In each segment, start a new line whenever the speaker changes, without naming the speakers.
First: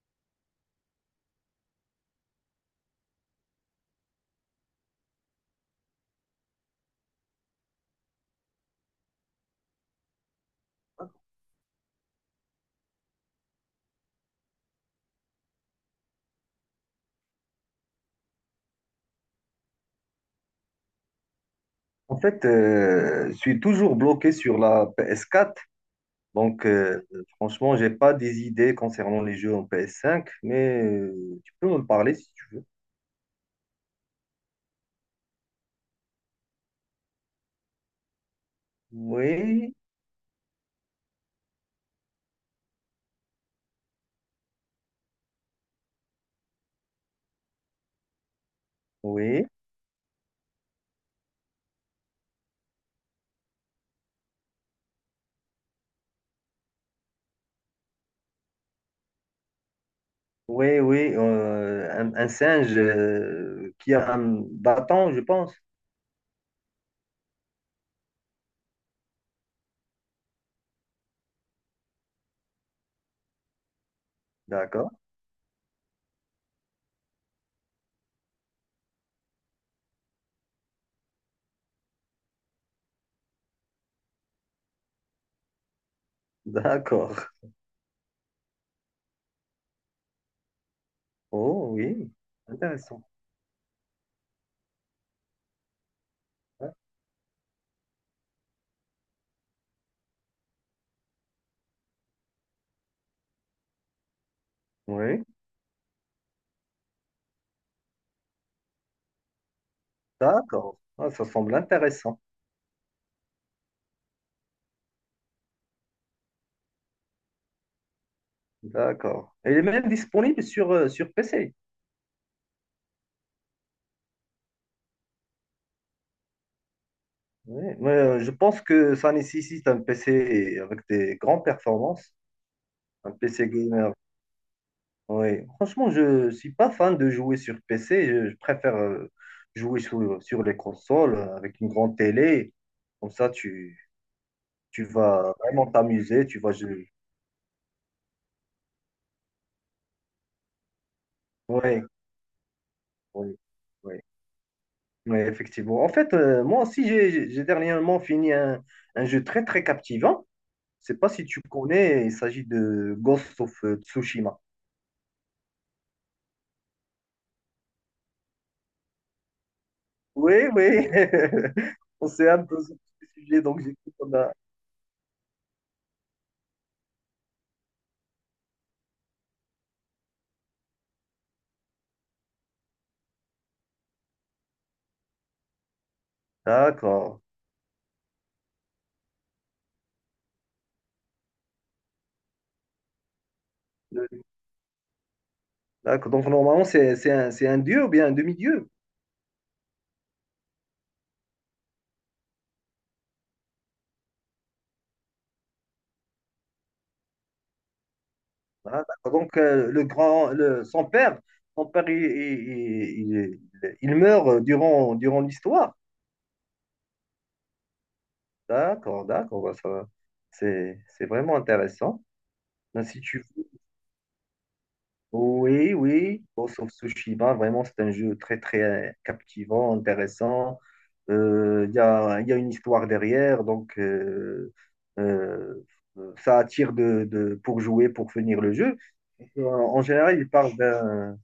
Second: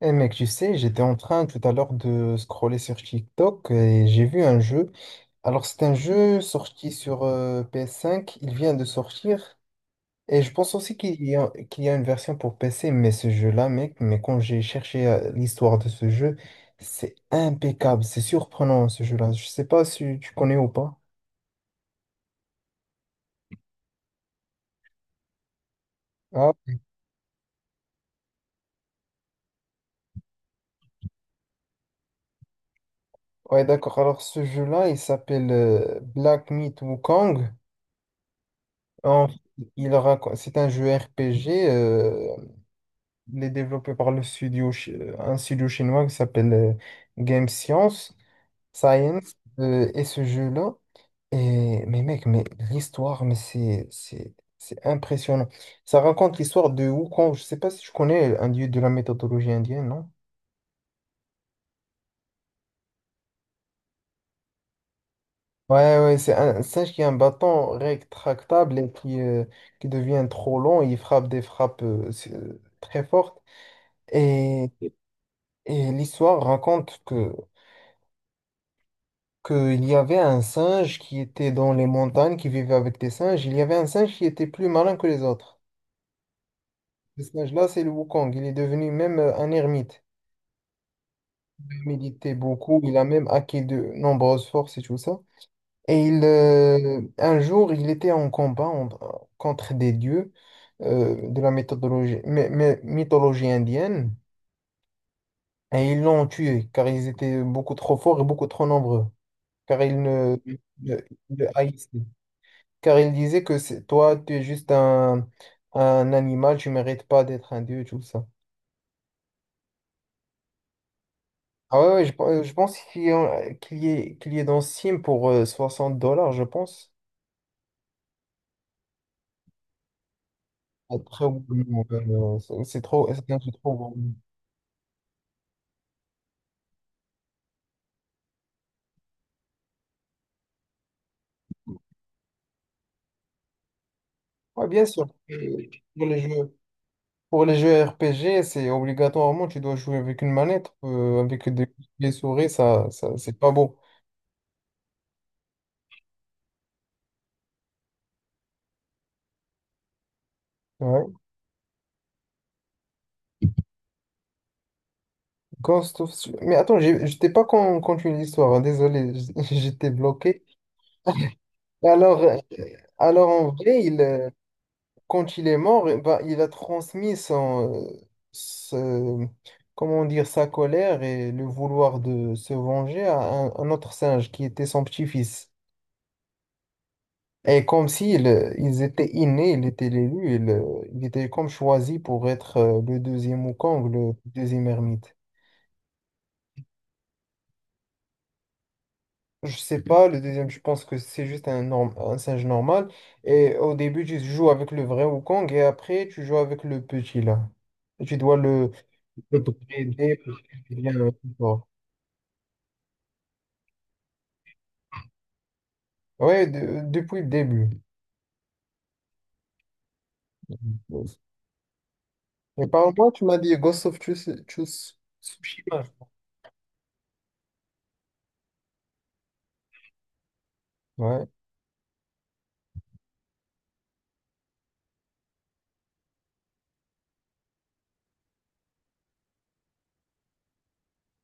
Eh mec, tu sais, j'étais en train tout à l'heure de scroller sur TikTok et j'ai vu un jeu. Alors, c'est un jeu sorti sur PS5, il vient de sortir et je pense aussi qu'il y a une version pour PC, mais ce jeu-là, mec, mais quand j'ai cherché l'histoire de ce jeu, c'est impeccable, c'est surprenant ce jeu-là. Je sais pas si tu connais ou pas.
En fait, je suis toujours bloqué sur la PS4.
Ah,
Donc, franchement, j'ai pas des idées concernant les jeux en PS5, mais tu peux me parler si tu veux.
ouais, d'accord. Alors, ce jeu-là, il s'appelle Black Myth Wukong. En-
Oui,
il raconte, c'est un jeu RPG. Il est développé par le studio, un studio chinois qui s'appelle Game Science, Science,
oui,
et ce jeu-là. Et, mais mec, mais l'histoire, mais c'est impressionnant. Ça raconte l'histoire de Wukong. Je sais pas si tu connais un dieu de la méthodologie indienne, non?
oui, oui. Un singe qui a un bâton, je pense.
Ouais, c'est un singe qui a un bâton rétractable et qui devient trop long. Il frappe des frappes très fortes. Et,
D'accord.
et l'histoire raconte que qu'il y avait un singe qui était dans les montagnes, qui vivait avec des singes. Il y avait un singe qui était plus malin que les autres.
D'accord.
Ce singe-là, c'est le Wukong. Il est devenu même un ermite.
Oh,
Il
oui,
méditait beaucoup. Il
intéressant.
a même acquis de nombreuses forces et tout ça. Et il, un jour, il était contre des dieux de la mythologie indienne.
Oui,
Et ils l'ont tué car ils étaient beaucoup trop forts et beaucoup trop nombreux. Car ils ne,
d'accord.
ne,
Ah, ça
le
semble
haïssaient.
intéressant.
Car il disait que toi, tu es juste un animal, tu mérites pas d'être un dieu, tout ça.
D'accord. Et il est même disponible sur PC.
Ah ouais, ouais, je pense qu'il y est dans Steam pour 60 dollars, je pense.
Ouais, ouais, je pense que ça nécessite un PC avec des
Après,
grandes
oui, non,
performances,
c'est trop,
un
c'est un
PC
jeu trop
gamer.
gros.
Ouais. Franchement, je ne suis pas fan de jouer sur PC. Je préfère jouer sur les consoles, avec une grande télé. Comme ça, tu,
Ouais,
tu
bien sûr.
vas vraiment
Et Pour les
t'amuser. Tu vas
jeux,
jouer.
pour les jeux RPG, c'est obligatoirement, tu dois jouer avec une manette, avec
Oui,
des souris, ça,
oui,
c'est pas beau.
oui, ouais, effectivement. En fait, moi aussi, j'ai dernièrement fini un jeu très, très captivant. Je ne sais
Ouais.
pas si tu connais, il s'agit de Ghost of Tsushima.
Ghost of... Mais attends, je t'ai pas continué l'histoire, hein. Désolé, j'étais
Oui,
bloqué.
oui. On
Alors,
s'est hâte de ce
Alors
sujet,
en
donc
vrai,
j'écoute.
il, quand il est mort, eh ben, il a transmis son, ce- comment dire, sa colère et le vouloir de se venger à un autre singe qui était son petit-fils.
D'accord.
Et comme s'ils ils étaient innés, il était l'élu, il était comme choisi pour être le deuxième Wukong, le
Le-
deuxième ermite.
D'accord. Donc normalement, c'est un dieu ou bien un demi-dieu.
Je sais pas, le deuxième, je pense que c'est juste un singe normal. Et au début, tu joues avec le vrai Wukong et après, tu joues avec le petit là. Et tu dois le...
Voilà, d'accord. Donc
Et
le
depuis le début,
grand, le,
il y a un
son
support.
père, il meurt durant l'histoire.
Ouais, depuis le début.
D'accord, d'accord. Bah, ça va. C'est vraiment intéressant.
Mais
Ben, si
parle-moi, tu
tu
m'as
veux.
dit Ghost of
Oui,
Tsushima.
oui, Ghost of Tsushima, vraiment, c'est un jeu très, très captivant, intéressant.
Ouais,
Il y a une histoire derrière, donc euh, ça attire pour jouer, pour finir le jeu. En en général, il parle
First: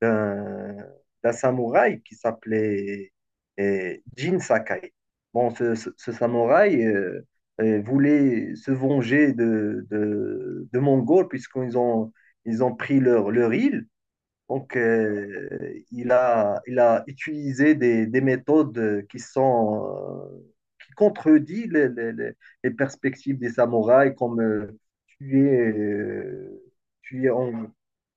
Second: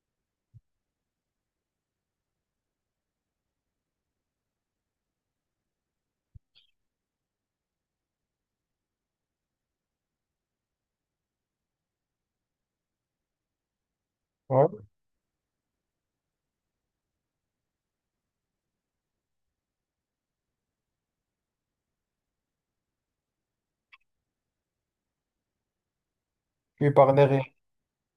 d'un d'un samouraï qui s'appelait Jin Sakai. Bon, ce samouraï voulait se venger de Mongols puisqu'ils ont pris leur île. Donc,
ouais.
il a utilisé des méthodes euh, qui contredisent les perspectives des samouraïs, comme tuer, euh,
Puis par
tuer
derrière.
en,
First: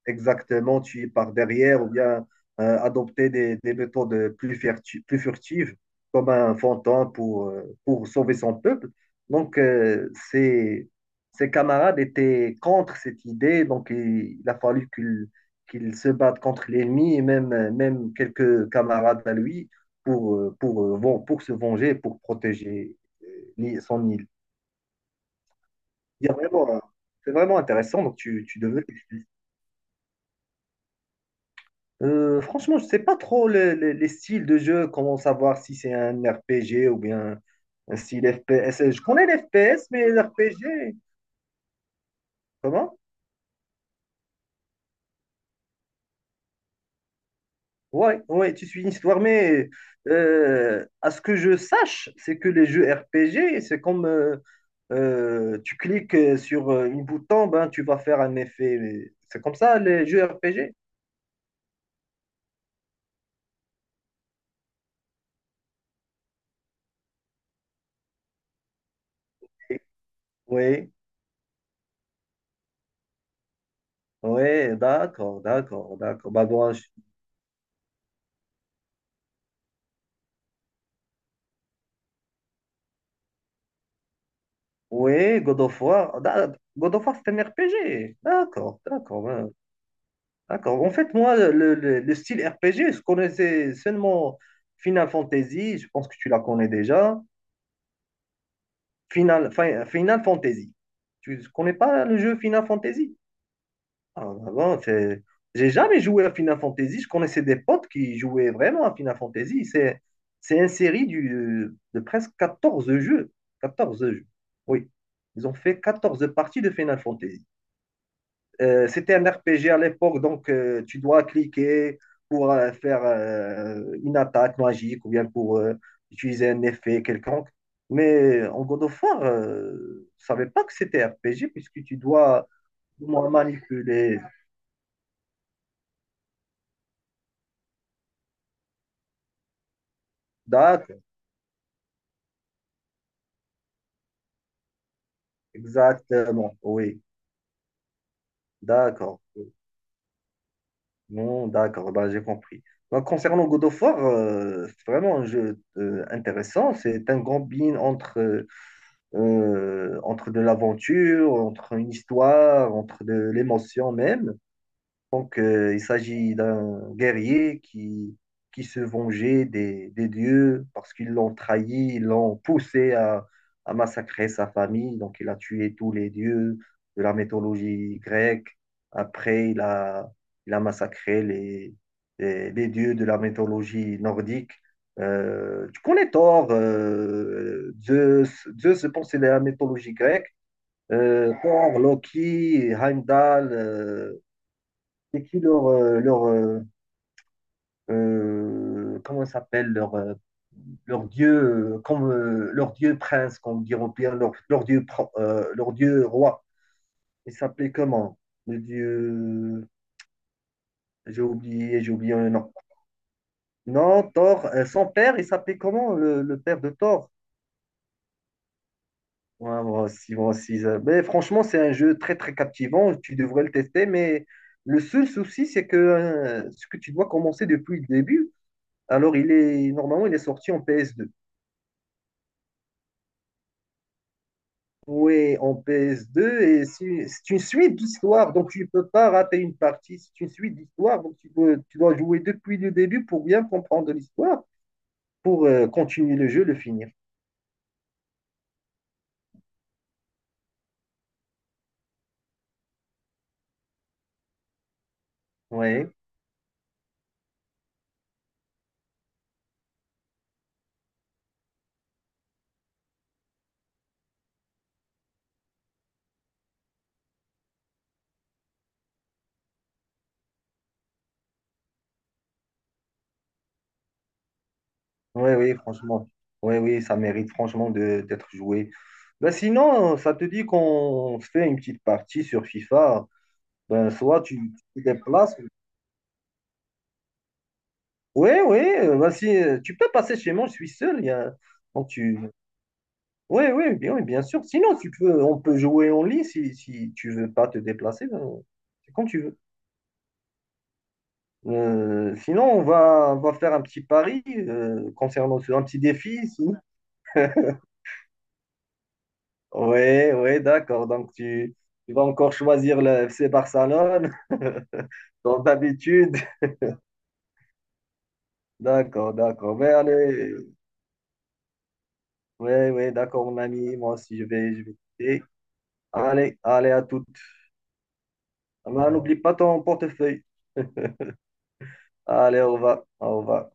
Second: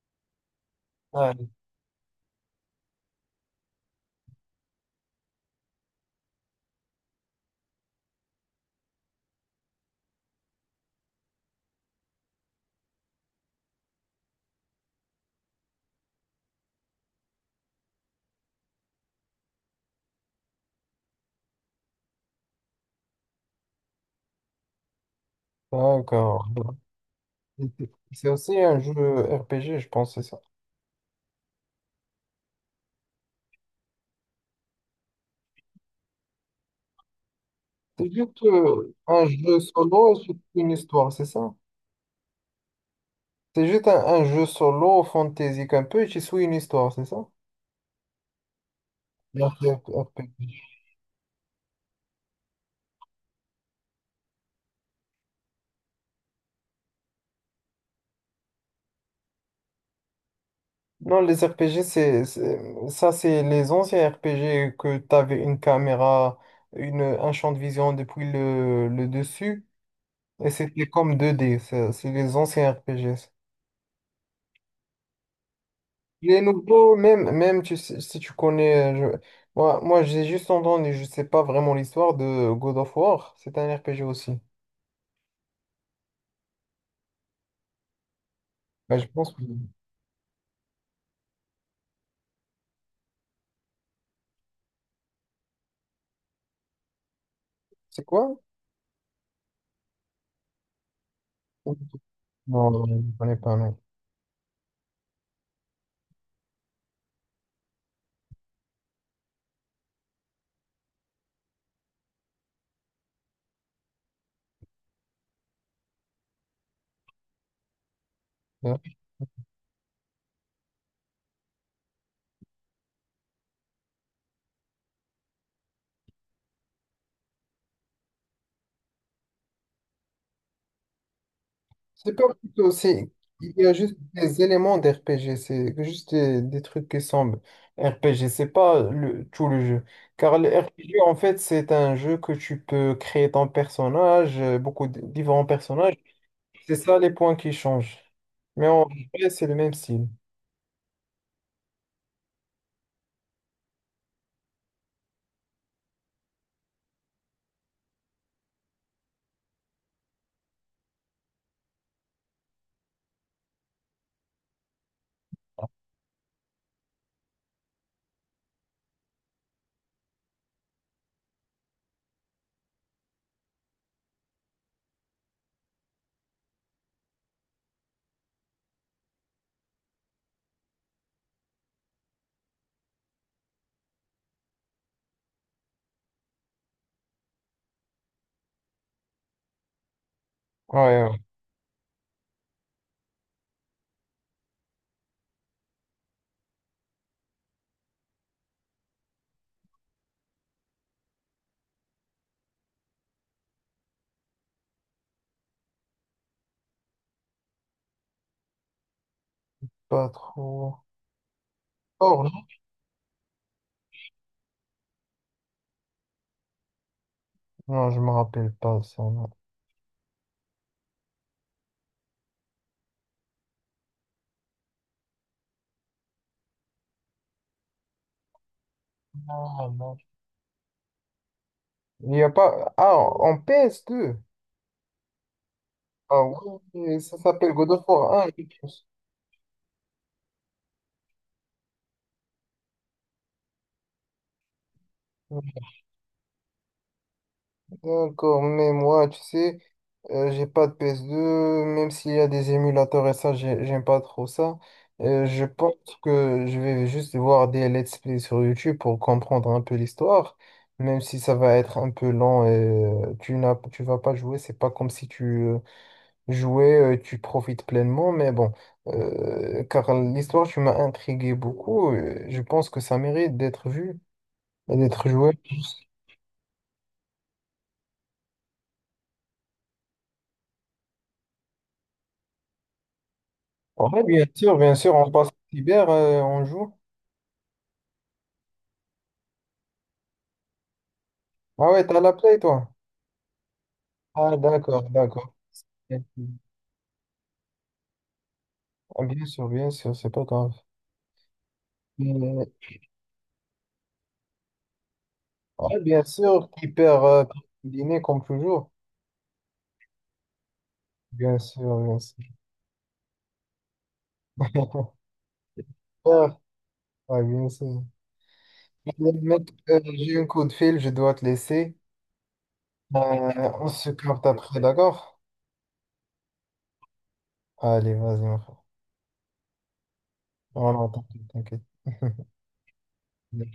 exactement tuer
Ah,
par derrière ou bien adopter des méthodes plus furtives comme un fantin pour sauver son peuple. Donc, ses camarades étaient contre cette idée, donc il a fallu qu'il se batte contre l'ennemi et même quelques camarades à lui pour se venger, pour protéger euh, son île. Il y a
d'accord.
vraiment, c'est vraiment intéressant, donc
C'est
tu,
aussi
tu
un
devais.
jeu RPG, je pense, c'est ça.
Franchement, je sais pas trop les styles de jeu, comment savoir si c'est un RPG ou bien un
C'est
style
juste
FPS. Je connais
un
les
jeu
FPS, mais
solo,
les
c'est une
RPG,
histoire, c'est ça?
comment?
C'est juste un jeu solo, fantasy un peu, et tu suis une histoire, c'est ça?
Ouais, ouais, tu suis une histoire,
Un
mais
jeu RPG.
à ce que je sache, c'est que les jeux RPG, c'est comme tu cliques sur une bouton, ben, tu vas faire un effet. Mais c'est comme ça, les jeux RPG?
Non, les RPG, ça, c'est les anciens RPG que tu avais une caméra, un champ de vision depuis le dessus,
Oui,
et c'était
oui,
comme 2D. C'est les anciens RPG.
ouais, d'accord, d'accord, d'accord.
Les
Bah, bon.
nouveaux, même, même si tu connais, moi, j'ai juste entendu, je sais pas vraiment l'histoire de God of War. C'est un RPG aussi.
Oui, God of War. God of War, c'est un RPG. D'accord,
Bah, je
d'accord,
pense que
ouais, d'accord. En fait, moi, le style RPG, je connaissais seulement Final Fantasy. Je pense que tu la connais déjà.
c'est quoi?
Final Fantasy. Tu ne connais pas le jeu Final
Non, non, je ne
Fantasy?
connais pas, non.
Ah, bah, bon, c'est. J'ai jamais joué à Final Fantasy. Je connaissais des potes qui jouaient vraiment à Final Fantasy. C'est une série de presque 14 jeux. 14 jeux. Oui. Ils ont fait 14 parties de Final Fantasy. C'était un RPG à l'époque, donc tu dois cliquer pour faire une attaque magique ou bien pour utiliser un effet quelconque. Mais en God of War, je savais pas que c'était RPG puisque tu
C'est pas
dois
plutôt, c'est,
moi,
il y a juste
manipuler.
des éléments d'RPG, c'est juste des trucs qui semblent RPG, c'est pas le, tout le jeu. Car le RPG,
D'accord,
en fait, c'est un jeu que tu peux créer ton personnage, beaucoup de différents personnages.
exactement,
C'est ça
oui,
les points qui changent. Mais en
d'accord.
vrai, c'est le même style.
Non, d'accord, ben, j'ai compris. Ben, concernant God of War, c'est vraiment un jeu intéressant. C'est un combine entre de l'aventure, entre une histoire, entre de l'émotion même. Donc, il s'agit d'un guerrier qui se vengeait des dieux parce qu'ils l'ont trahi, ils l'ont poussé à massacrer sa famille. Donc, il a tué tous les dieux de la mythologie grecque. Après, il a massacré les dieux de la mythologie nordique. Tu connais Thor, Zeus, je pense, c'est de la mythologie grecque.
Ouais, ouais.
Thor, Loki, Heimdall. C'est qui leur, comment ça s'appelle leur, leur dieu, comme leur dieu prince, comme diront Pierre, leur dieu roi, il s'appelait comment, le dieu.
Pas trop.
J'ai oublié, j'ai oublié
Or,
le
non,
nom. Non, Thor, son père, il s'appelait comment, le père de Thor?
non, je me rappelle pas ça, non.
Ouais, moi aussi, moi aussi mais franchement c'est un jeu très très captivant, tu devrais le tester, mais le seul souci c'est que ce que tu dois commencer depuis le début. Alors, il
Ah,
est,
non.
normalement, il est sorti en PS2.
Il n'y a pas. Ah, en ps deux.
Oui, en
Ah
PS2, et
ouais,
c'est
ça
c'est une
s'appelle God
suite
of War un,
d'histoire,
je
donc tu ne
pense.
peux pas rater une partie. C'est une suite d'histoire, donc tu dois jouer depuis le début pour bien comprendre l'histoire, pour continuer le jeu, le finir.
D'accord, mais moi, tu sais, j'ai pas de PS2, même s'il y a des émulateurs et ça, j'aime pas trop ça. Je pense
Oui,
que je vais juste voir des let's play sur YouTube pour comprendre un peu l'histoire, même si ça va être un peu lent et tu vas pas jouer, c'est pas comme si tu jouais, tu profites pleinement, mais bon, car l'histoire, tu m'as intrigué beaucoup, je pense que ça mérite d'être vu et d'être joué.
oui, oui, franchement. Oui, oui, ça mérite franchement d'être joué. Ben, sinon, ça te dit qu'on se fait une petite partie sur FIFA. Ben,
Ouais,
soit tu
bien
tu te
sûr, on passe
déplaces.
cyber, on joue.
Oui, oui, ben, si, tu peux passer chez moi, je suis seul.
Ah ouais,
Donc
t'as la
tu.
play, toi?
Oui, oui, bien
Ah,
sûr. Sinon,
d'accord, d'accord.
on peut jouer en ligne si tu veux pas te déplacer. Ben. C'est
Ah,
quand tu veux.
bien sûr, c'est pas grave.
Sinon,
Mais,
on va faire un petit pari un
ouais,
petit
bien
défi. Si.
sûr, hyper dîner comme toujours.
Oui, oui, d'accord. Donc,
Bien
tu,
sûr,
tu
bien
vas
sûr.
encore choisir le FC Barcelone, comme d'habitude.
Ah, ouais, bien sûr. Mais,
D'accord,
mec,
d'accord. Mais
j'ai un
allez,
coup de fil, je dois te laisser.
oui, oui, d'accord, mon
On
ami.
se
Moi aussi, je
capte
vais,
après,
je vais
d'accord?
quitter. Allez, allez, à toutes.
Allez, vas-y, mon frère.
Ah, ben, n'oublie pas ton portefeuille.
Non, non, t'inquiète, t'inquiète.
Allez, au revoir. Au revoir.